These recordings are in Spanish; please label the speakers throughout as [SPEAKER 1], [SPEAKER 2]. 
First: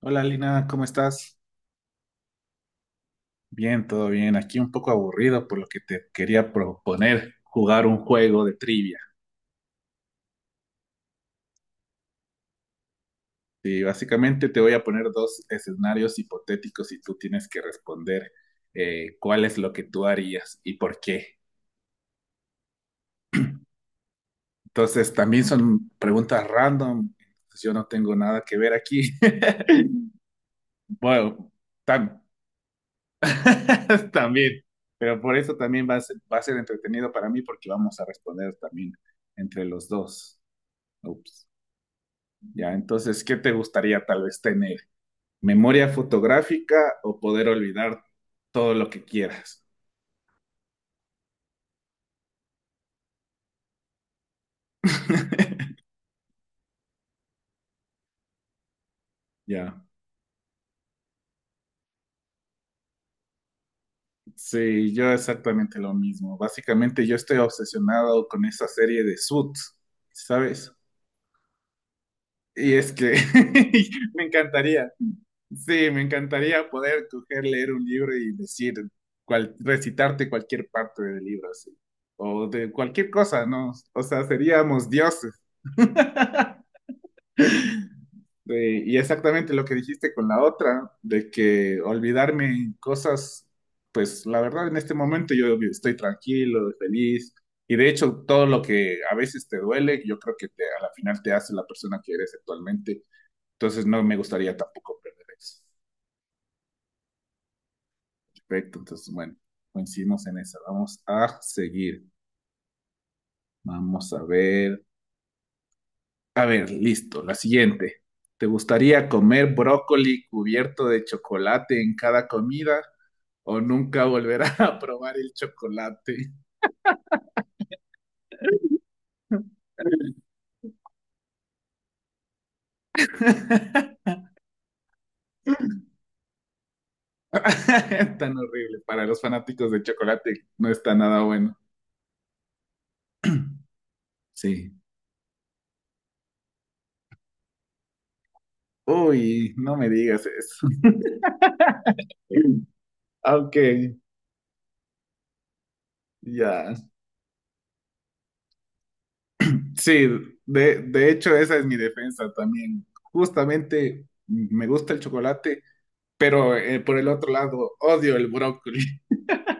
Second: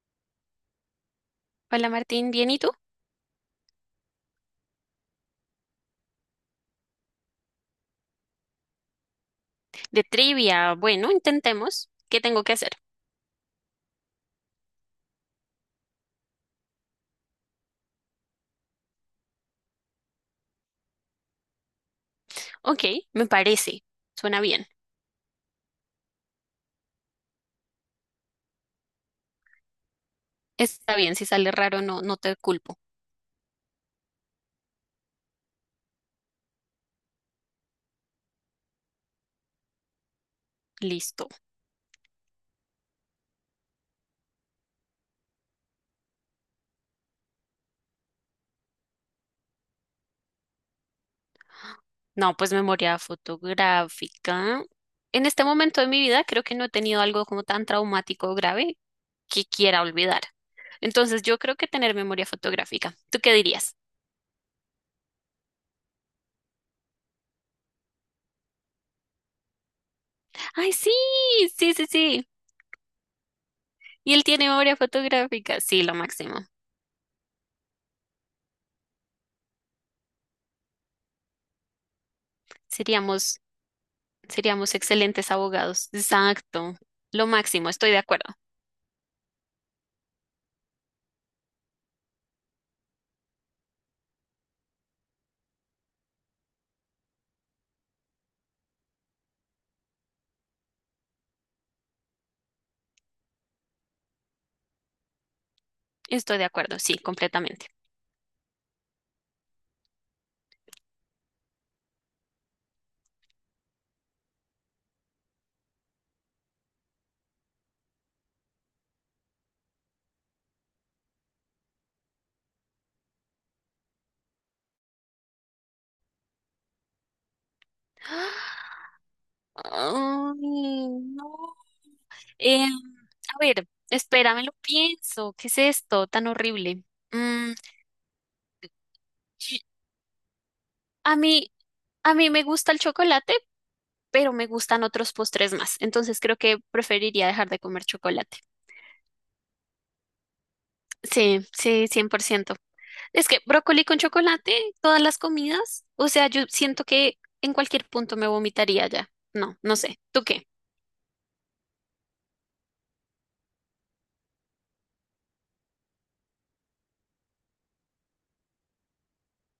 [SPEAKER 1] Hola Lina, ¿cómo estás?
[SPEAKER 2] Hola Martín, ¿bien y tú?
[SPEAKER 1] Bien, todo bien. Aquí un poco aburrido, por lo que te quería proponer jugar un juego de trivia.
[SPEAKER 2] De trivia, bueno, intentemos. ¿Qué tengo que hacer?
[SPEAKER 1] Sí, básicamente te voy a poner dos escenarios hipotéticos y tú tienes que responder cuál es lo que tú harías y por qué.
[SPEAKER 2] Ok, me parece. Suena bien.
[SPEAKER 1] Entonces, también son preguntas random. Pues yo no tengo nada que ver aquí.
[SPEAKER 2] Está bien, si
[SPEAKER 1] Bueno,
[SPEAKER 2] sale raro, no
[SPEAKER 1] tam-
[SPEAKER 2] te culpo.
[SPEAKER 1] también. Pero por eso también va a ser entretenido para mí porque vamos a responder también entre los dos.
[SPEAKER 2] Listo.
[SPEAKER 1] Ups. Ya, entonces, ¿qué te gustaría tal vez tener? ¿Memoria fotográfica o poder olvidar todo lo que quieras?
[SPEAKER 2] No, pues memoria fotográfica. En este momento de mi vida creo que no he tenido algo como tan traumático o grave que quiera
[SPEAKER 1] Ya,
[SPEAKER 2] olvidar. Entonces yo creo que tener memoria fotográfica. ¿Tú qué dirías?
[SPEAKER 1] sí, yo exactamente lo mismo. Básicamente yo estoy obsesionado con esa serie de Suits, ¿sabes?
[SPEAKER 2] Ay, sí, sí, sí, sí.
[SPEAKER 1] Y es que
[SPEAKER 2] Y
[SPEAKER 1] me
[SPEAKER 2] él tiene memoria
[SPEAKER 1] encantaría,
[SPEAKER 2] fotográfica. Sí,
[SPEAKER 1] sí,
[SPEAKER 2] lo
[SPEAKER 1] me
[SPEAKER 2] máximo.
[SPEAKER 1] encantaría poder coger, leer un libro y decir, recitarte cualquier parte del libro, así, o de cualquier
[SPEAKER 2] Seríamos
[SPEAKER 1] cosa, ¿no? O sea,
[SPEAKER 2] Seríamos
[SPEAKER 1] seríamos
[SPEAKER 2] excelentes
[SPEAKER 1] dioses.
[SPEAKER 2] abogados. Exacto. Lo máximo. Estoy de acuerdo.
[SPEAKER 1] Y exactamente lo que dijiste con la otra, de que olvidarme en cosas, pues la verdad en este momento yo estoy tranquilo, feliz, y de hecho todo lo que a veces te duele, yo creo que a la final te hace la persona que eres actualmente, entonces no me gustaría tampoco perder eso.
[SPEAKER 2] Estoy de acuerdo. Sí, completamente.
[SPEAKER 1] Perfecto, entonces bueno, coincidimos en esa, vamos a seguir, vamos a ver, listo, la siguiente. ¿Te gustaría comer brócoli cubierto de chocolate en cada comida o nunca volverá a probar el chocolate?
[SPEAKER 2] Ay, no. A ver, espérame, lo pienso. ¿Qué es esto tan horrible? Mm,
[SPEAKER 1] Tan horrible. Para los
[SPEAKER 2] chi-
[SPEAKER 1] fanáticos de chocolate no está
[SPEAKER 2] a
[SPEAKER 1] nada
[SPEAKER 2] mí,
[SPEAKER 1] bueno.
[SPEAKER 2] a mí me gusta el chocolate, pero me
[SPEAKER 1] Sí.
[SPEAKER 2] gustan otros postres más. Entonces creo que preferiría dejar de comer chocolate.
[SPEAKER 1] Uy, no me digas eso.
[SPEAKER 2] Sí, sí, 100%. Es que
[SPEAKER 1] Ok,
[SPEAKER 2] brócoli con chocolate, todas las comidas, o sea, yo
[SPEAKER 1] ya.
[SPEAKER 2] siento que en cualquier punto me vomitaría ya. No, no sé.
[SPEAKER 1] Sí,
[SPEAKER 2] ¿Tú qué?
[SPEAKER 1] de hecho esa es mi defensa también. Justamente me gusta el chocolate, pero por el otro lado odio el brócoli.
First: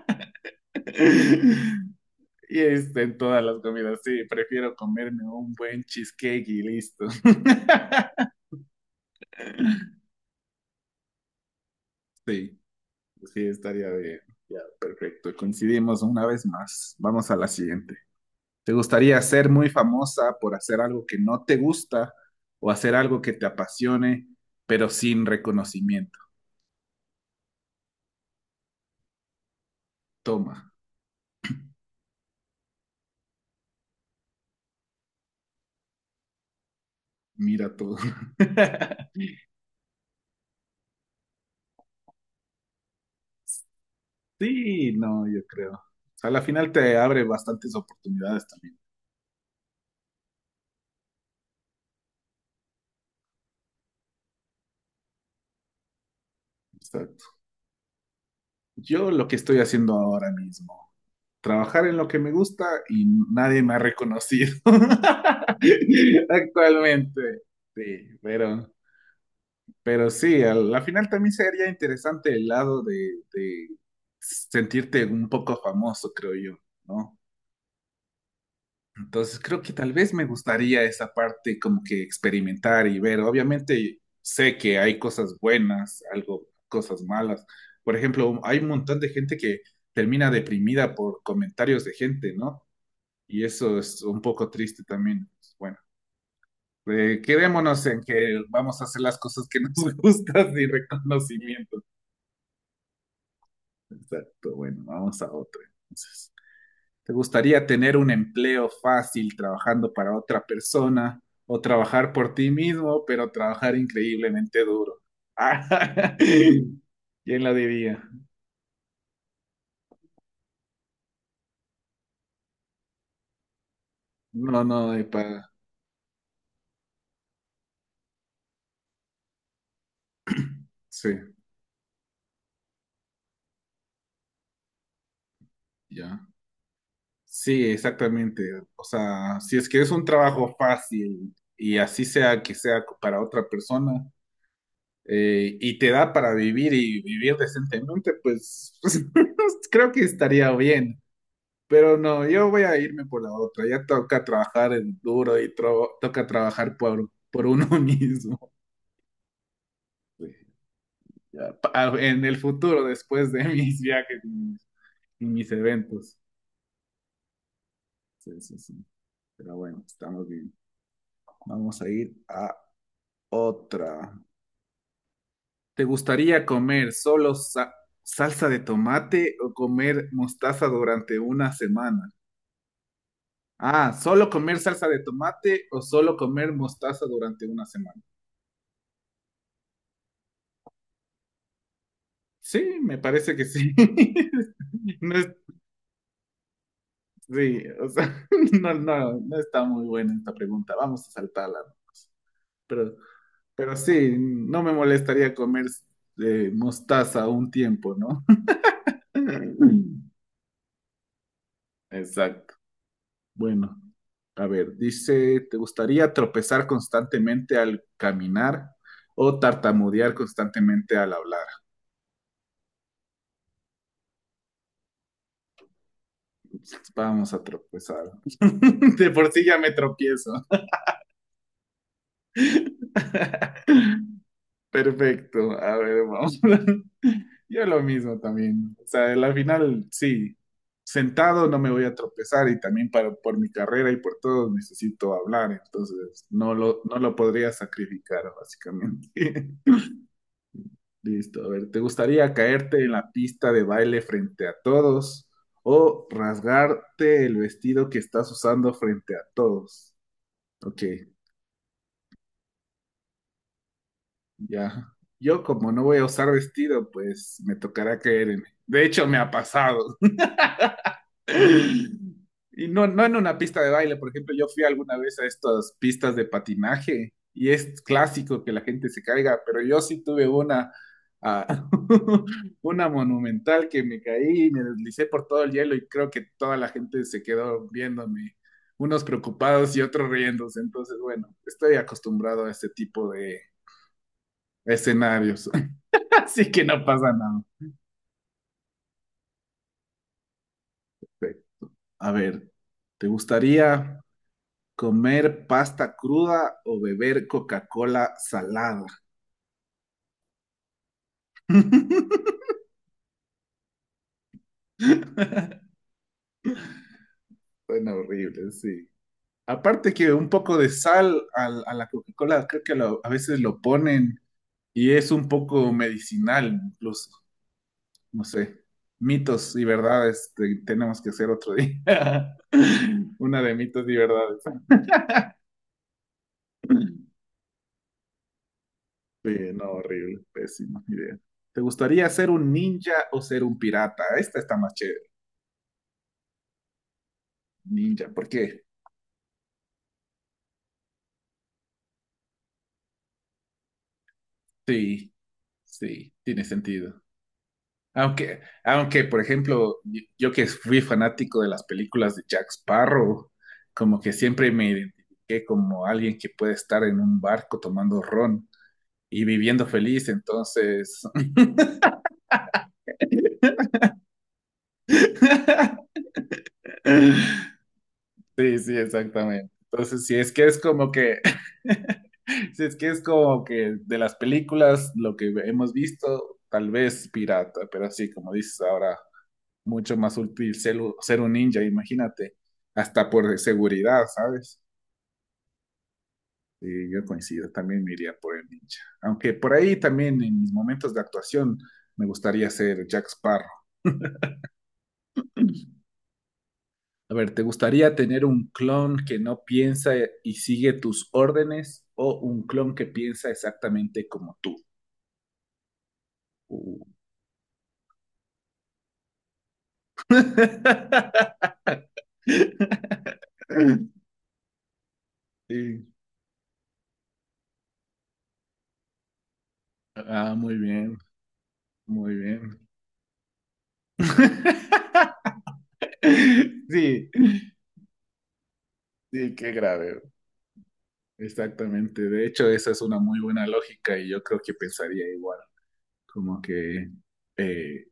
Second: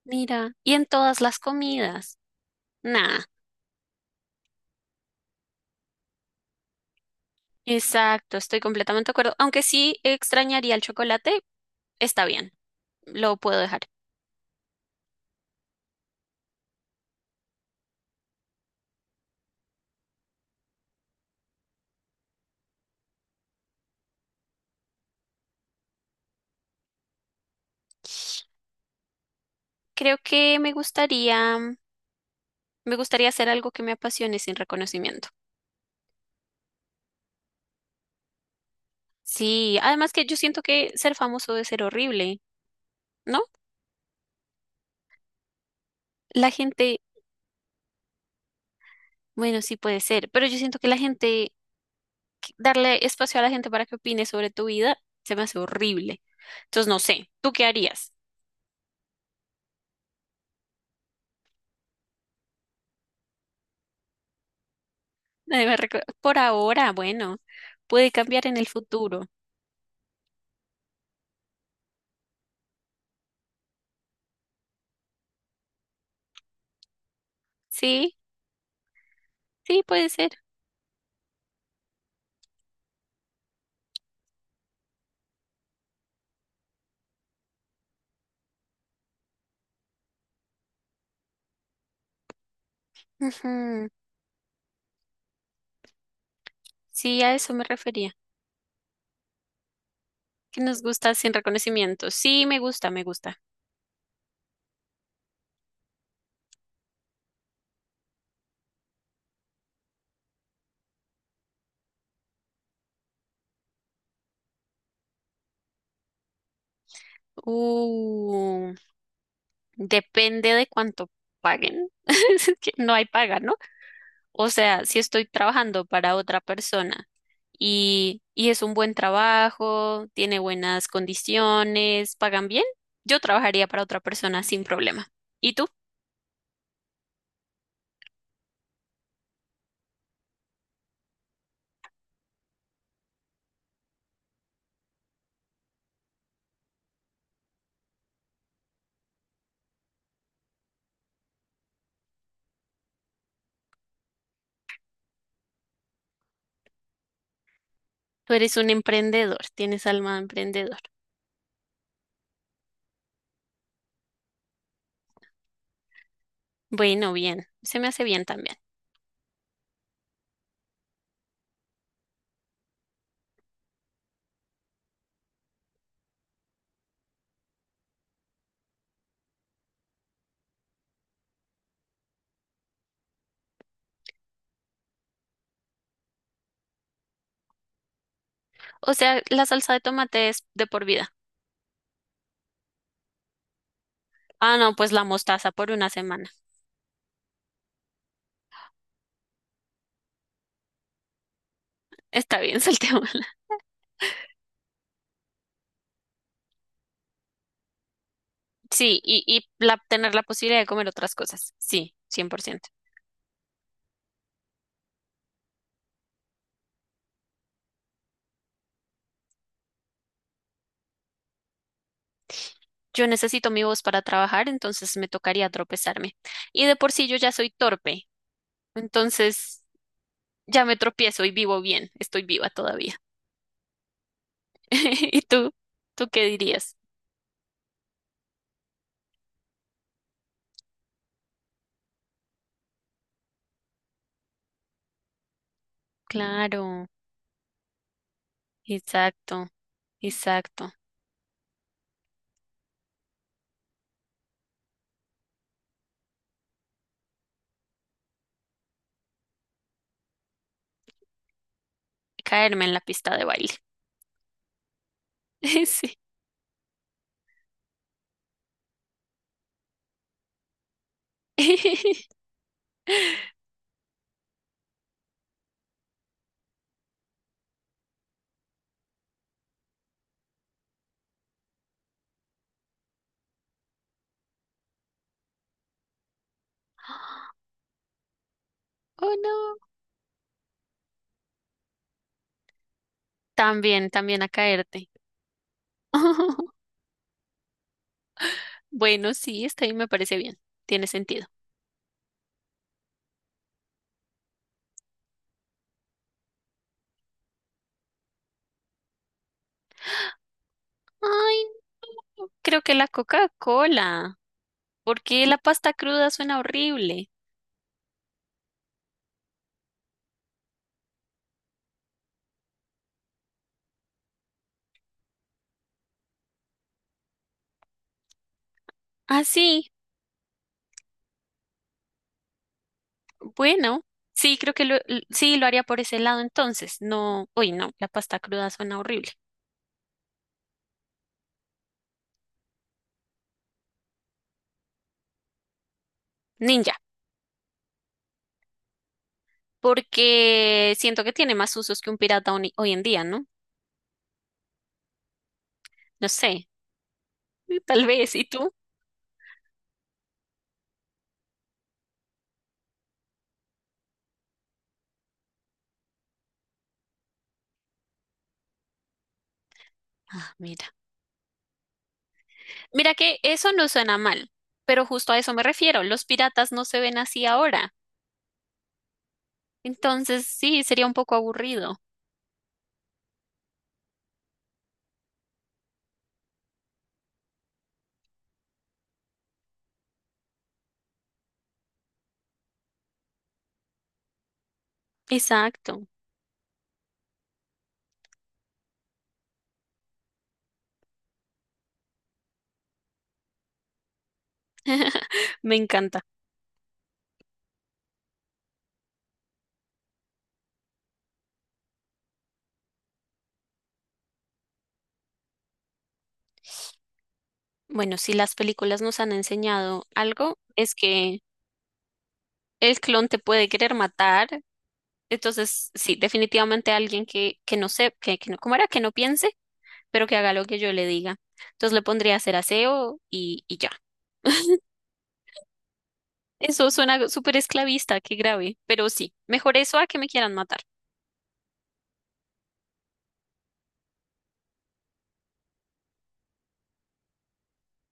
[SPEAKER 2] Mira, y en todas las comidas.
[SPEAKER 1] Y este, en
[SPEAKER 2] Nada.
[SPEAKER 1] todas las comidas, sí, prefiero comerme un buen cheesecake y listo.
[SPEAKER 2] Exacto, estoy completamente de acuerdo. Aunque sí extrañaría el chocolate, está bien,
[SPEAKER 1] Sí,
[SPEAKER 2] lo
[SPEAKER 1] sí,
[SPEAKER 2] puedo dejar.
[SPEAKER 1] estaría bien. Ya, perfecto. Coincidimos una vez más. Vamos a la siguiente. ¿Te gustaría ser muy famosa por hacer algo que no te gusta o hacer algo que te apasione, pero sin reconocimiento?
[SPEAKER 2] Creo
[SPEAKER 1] Toma,
[SPEAKER 2] que me gustaría, Me gustaría hacer algo que me apasione sin reconocimiento.
[SPEAKER 1] mira todo.
[SPEAKER 2] Sí, además que yo siento que ser famoso debe ser horrible, ¿no?
[SPEAKER 1] Sí, no, yo creo. A la
[SPEAKER 2] La
[SPEAKER 1] final te
[SPEAKER 2] gente,
[SPEAKER 1] abre bastantes oportunidades también.
[SPEAKER 2] bueno, sí puede ser, pero yo siento que darle espacio a la gente para que opine sobre tu vida, se me hace horrible. Entonces, no
[SPEAKER 1] Exacto.
[SPEAKER 2] sé, ¿tú qué harías?
[SPEAKER 1] Yo lo que estoy haciendo ahora mismo, trabajar en lo que me gusta y nadie me ha reconocido
[SPEAKER 2] Por ahora, bueno,
[SPEAKER 1] actualmente.
[SPEAKER 2] puede
[SPEAKER 1] Sí,
[SPEAKER 2] cambiar en el futuro.
[SPEAKER 1] pero sí, al, la final también sería interesante el lado de sentirte un poco famoso, creo yo, ¿no?
[SPEAKER 2] Sí,
[SPEAKER 1] Entonces creo que
[SPEAKER 2] sí,
[SPEAKER 1] tal
[SPEAKER 2] puede
[SPEAKER 1] vez me
[SPEAKER 2] ser.
[SPEAKER 1] gustaría esa parte como que experimentar y ver. Obviamente sé que hay cosas buenas, algo, cosas malas. Por ejemplo, hay un montón de gente que termina deprimida por comentarios de gente, ¿no? Y eso
[SPEAKER 2] Ujú.
[SPEAKER 1] es un poco triste también. Pues, bueno,
[SPEAKER 2] Sí, a eso me
[SPEAKER 1] quedémonos en
[SPEAKER 2] refería.
[SPEAKER 1] que vamos a hacer las cosas que nos gustan
[SPEAKER 2] ¿Qué
[SPEAKER 1] y
[SPEAKER 2] nos gusta sin
[SPEAKER 1] reconocimiento.
[SPEAKER 2] reconocimiento? Sí, me gusta, me gusta.
[SPEAKER 1] Exacto. Bueno, vamos a otro. Entonces, ¿te gustaría tener un empleo fácil trabajando para otra persona o trabajar por ti mismo, pero trabajar increíblemente duro? ¿Quién lo diría?
[SPEAKER 2] Uh. Depende de cuánto paguen. Es que no hay paga, ¿no? O
[SPEAKER 1] No,
[SPEAKER 2] sea,
[SPEAKER 1] no,
[SPEAKER 2] si estoy trabajando para otra persona y es un buen trabajo, tiene buenas
[SPEAKER 1] Sí,
[SPEAKER 2] condiciones, pagan bien, yo trabajaría para otra persona sin problema. ¿Y tú?
[SPEAKER 1] ya. Sí, exactamente. O sea, si es que es un trabajo fácil y así sea que sea para otra persona y te da para vivir y vivir decentemente, pues, pues, creo que estaría bien. Pero no, yo voy a irme por la otra. Ya toca trabajar en duro y toca trabajar por uno
[SPEAKER 2] Tú
[SPEAKER 1] mismo.
[SPEAKER 2] eres un emprendedor, tienes alma de
[SPEAKER 1] Pues,
[SPEAKER 2] emprendedor.
[SPEAKER 1] ya, en el futuro, después de mis viajes y mis eventos.
[SPEAKER 2] Bueno, bien, se me hace bien
[SPEAKER 1] Sí,
[SPEAKER 2] también.
[SPEAKER 1] sí, sí. Pero bueno, estamos bien. Vamos a ir a otra. ¿Te gustaría comer solo salsa de tomate o comer mostaza durante una semana? Ah, ¿solo comer salsa de tomate o solo comer mostaza durante una semana?
[SPEAKER 2] O sea, la salsa de tomate es de por vida.
[SPEAKER 1] Sí, me parece que sí.
[SPEAKER 2] Ah, no, pues la
[SPEAKER 1] No es-
[SPEAKER 2] mostaza por una semana.
[SPEAKER 1] Sí, o sea, no, no, no está muy buena esta pregunta. Vamos a saltarla, ¿no?
[SPEAKER 2] Está bien,
[SPEAKER 1] Pero,
[SPEAKER 2] saltemos.
[SPEAKER 1] pero sí, no me molestaría comer mostaza un tiempo, ¿no?
[SPEAKER 2] Sí, tener la posibilidad de comer otras cosas. Sí, cien por
[SPEAKER 1] Exacto.
[SPEAKER 2] ciento.
[SPEAKER 1] Bueno, a ver, dice, ¿te gustaría tropezar constantemente al caminar o tartamudear constantemente al hablar?
[SPEAKER 2] Yo necesito mi voz para trabajar, entonces me tocaría tropezarme. Y de por sí yo
[SPEAKER 1] Vamos
[SPEAKER 2] ya
[SPEAKER 1] a
[SPEAKER 2] soy
[SPEAKER 1] tropezar.
[SPEAKER 2] torpe,
[SPEAKER 1] De por sí ya
[SPEAKER 2] entonces
[SPEAKER 1] me tropiezo.
[SPEAKER 2] ya me tropiezo y vivo bien, estoy viva todavía. ¿Y
[SPEAKER 1] Perfecto.
[SPEAKER 2] tú?
[SPEAKER 1] A ver,
[SPEAKER 2] ¿Tú qué
[SPEAKER 1] vamos.
[SPEAKER 2] dirías?
[SPEAKER 1] Yo lo mismo también. O sea, al final, sí, sentado no me voy a tropezar y también por mi carrera y por todo necesito hablar, entonces
[SPEAKER 2] Claro,
[SPEAKER 1] no lo podría sacrificar,
[SPEAKER 2] exacto,
[SPEAKER 1] básicamente.
[SPEAKER 2] exacto.
[SPEAKER 1] Listo, a ver, ¿te gustaría caerte en la pista de baile frente a todos o rasgarte el vestido que estás usando frente a todos? Ok,
[SPEAKER 2] Caerme en la pista de baile.
[SPEAKER 1] ya. Yo como no
[SPEAKER 2] Sí.
[SPEAKER 1] voy a usar vestido, pues me tocará caerme. De hecho, me ha pasado. Y no, no en una pista de baile, por ejemplo, yo fui alguna vez a estas pistas de patinaje y es clásico que la gente se caiga, pero yo sí tuve una, ah, una monumental que me caí, me deslicé por todo el hielo y creo que toda la gente se quedó viéndome, unos
[SPEAKER 2] Oh, no.
[SPEAKER 1] preocupados y otros riéndose. Entonces, bueno, estoy acostumbrado a este tipo de
[SPEAKER 2] También, también a caerte.
[SPEAKER 1] escenarios, así que no pasa nada.
[SPEAKER 2] Bueno, sí, está bien, me parece bien. Tiene sentido.
[SPEAKER 1] A ver, ¿te gustaría ¿comer pasta cruda o beber Coca-Cola salada?
[SPEAKER 2] Ay, no, creo que la Coca-Cola, porque la pasta cruda suena horrible.
[SPEAKER 1] Suena horrible, sí. Aparte que un poco de sal a la Coca-Cola, creo que a veces lo ponen y es un poco medicinal, incluso, no sé.
[SPEAKER 2] Ah,
[SPEAKER 1] Mitos y
[SPEAKER 2] sí,
[SPEAKER 1] verdades, tenemos que hacer otro día. Una de
[SPEAKER 2] bueno,
[SPEAKER 1] mitos y
[SPEAKER 2] sí,
[SPEAKER 1] verdades.
[SPEAKER 2] creo que sí lo haría por ese lado entonces. No, uy, no, la pasta cruda suena horrible.
[SPEAKER 1] Sí, no, horrible, pésima idea. ¿Te gustaría ser un ninja o ser un pirata? Esta está más chévere,
[SPEAKER 2] Ninja,
[SPEAKER 1] ninja, ¿por qué?
[SPEAKER 2] porque siento que tiene más usos que un pirata hoy en día, ¿no?
[SPEAKER 1] Sí,
[SPEAKER 2] No
[SPEAKER 1] sí,
[SPEAKER 2] sé,
[SPEAKER 1] tiene sentido.
[SPEAKER 2] tal vez, ¿y
[SPEAKER 1] Aunque,
[SPEAKER 2] tú?
[SPEAKER 1] aunque, por ejemplo, yo que fui fanático de las películas de Jack Sparrow, como que siempre me identifiqué como alguien que puede estar en un barco tomando ron y viviendo feliz,
[SPEAKER 2] Ah, mira.
[SPEAKER 1] entonces...
[SPEAKER 2] Mira que eso no suena mal, pero justo a eso me refiero. Los piratas no se ven así ahora.
[SPEAKER 1] Sí, sí, exactamente. Entonces, si
[SPEAKER 2] Entonces,
[SPEAKER 1] es que es
[SPEAKER 2] sí, sería
[SPEAKER 1] como
[SPEAKER 2] un poco
[SPEAKER 1] que,
[SPEAKER 2] aburrido.
[SPEAKER 1] si es que es como que de las películas, lo que hemos visto, tal vez pirata, pero así como dices ahora, mucho más útil ser un ninja, imagínate, hasta por seguridad, ¿sabes?
[SPEAKER 2] Exacto,
[SPEAKER 1] Sí, yo coincido, también me iría por el ninja. Aunque por ahí también en mis momentos de actuación me gustaría ser Jack Sparrow.
[SPEAKER 2] me encanta.
[SPEAKER 1] A ver, ¿te gustaría tener un clon que no piensa y sigue tus órdenes o un clon que piensa exactamente como tú? Uh.
[SPEAKER 2] Bueno, si las películas nos han enseñado algo, es que el clon te puede querer matar. Entonces,
[SPEAKER 1] Sí.
[SPEAKER 2] sí, definitivamente alguien que no sé, que no, ¿cómo era? Que no piense, pero que haga
[SPEAKER 1] Ah,
[SPEAKER 2] lo
[SPEAKER 1] muy
[SPEAKER 2] que yo le
[SPEAKER 1] bien,
[SPEAKER 2] diga. Entonces le
[SPEAKER 1] muy
[SPEAKER 2] pondría a hacer
[SPEAKER 1] bien.
[SPEAKER 2] aseo y ya. Eso suena
[SPEAKER 1] Sí,
[SPEAKER 2] súper esclavista, qué grave. Pero sí,
[SPEAKER 1] sí, qué
[SPEAKER 2] mejor eso a que
[SPEAKER 1] grave.
[SPEAKER 2] me quieran matar.
[SPEAKER 1] Exactamente. De hecho, esa es una muy buena lógica y yo creo que pensaría igual. Como que eh,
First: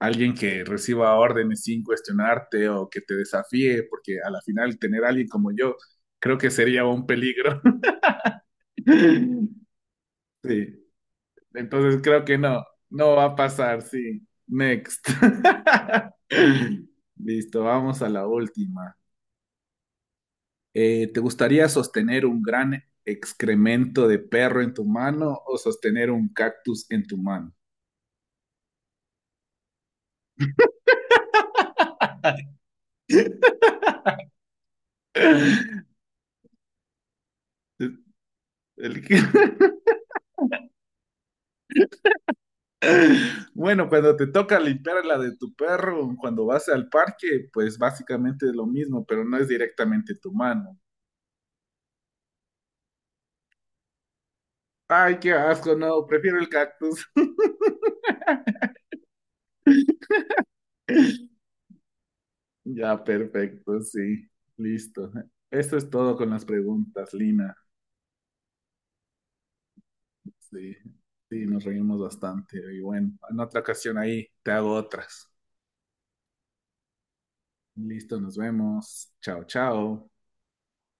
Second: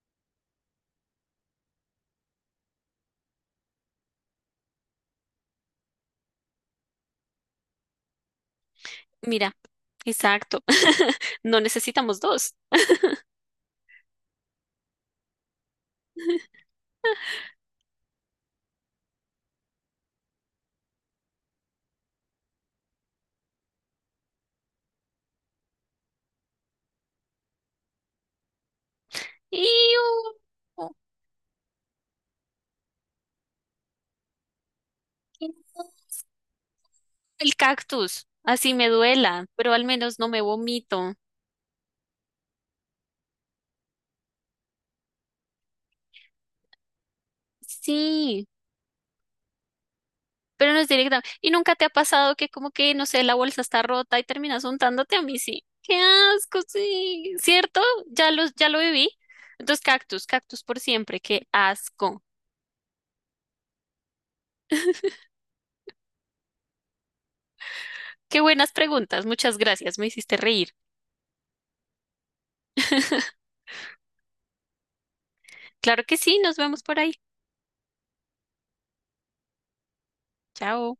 [SPEAKER 1] alguien que reciba órdenes sin cuestionarte o que te desafíe, porque a la final tener a alguien como yo creo que sería un peligro.
[SPEAKER 2] Mira, exacto.
[SPEAKER 1] Sí.
[SPEAKER 2] No
[SPEAKER 1] Entonces
[SPEAKER 2] necesitamos
[SPEAKER 1] creo que
[SPEAKER 2] dos.
[SPEAKER 1] no, no va a pasar, sí. Next. Listo, vamos a la última. ¿Te gustaría sostener un gran excremento de perro en tu mano o sostener un cactus en tu mano?
[SPEAKER 2] ¡Iu! El cactus. Así me
[SPEAKER 1] El que-
[SPEAKER 2] duela, pero al menos no me vomito.
[SPEAKER 1] Bueno, cuando te toca limpiar la de tu perro, cuando vas al parque, pues básicamente
[SPEAKER 2] Sí,
[SPEAKER 1] es lo mismo, pero no es directamente tu
[SPEAKER 2] pero
[SPEAKER 1] mano.
[SPEAKER 2] no es directamente. ¿Y nunca te ha pasado que como que, no sé, la bolsa está rota y terminas untándote
[SPEAKER 1] Ay,
[SPEAKER 2] a
[SPEAKER 1] qué
[SPEAKER 2] mí? Sí.
[SPEAKER 1] asco,
[SPEAKER 2] Qué
[SPEAKER 1] no, prefiero el
[SPEAKER 2] asco,
[SPEAKER 1] cactus.
[SPEAKER 2] sí. ¿Cierto? Ya lo viví. Entonces, cactus, cactus por siempre. Qué asco.
[SPEAKER 1] Ya, perfecto, sí, listo. Eso es todo con las preguntas, Lina.
[SPEAKER 2] Qué buenas preguntas. Muchas gracias. Me hiciste reír.
[SPEAKER 1] Sí, sí, nos reímos bastante. Y bueno, en otra ocasión ahí te hago otras.
[SPEAKER 2] Claro que sí. Nos vemos por ahí.
[SPEAKER 1] Listo, nos vemos. Chao, chao.
[SPEAKER 2] Chao.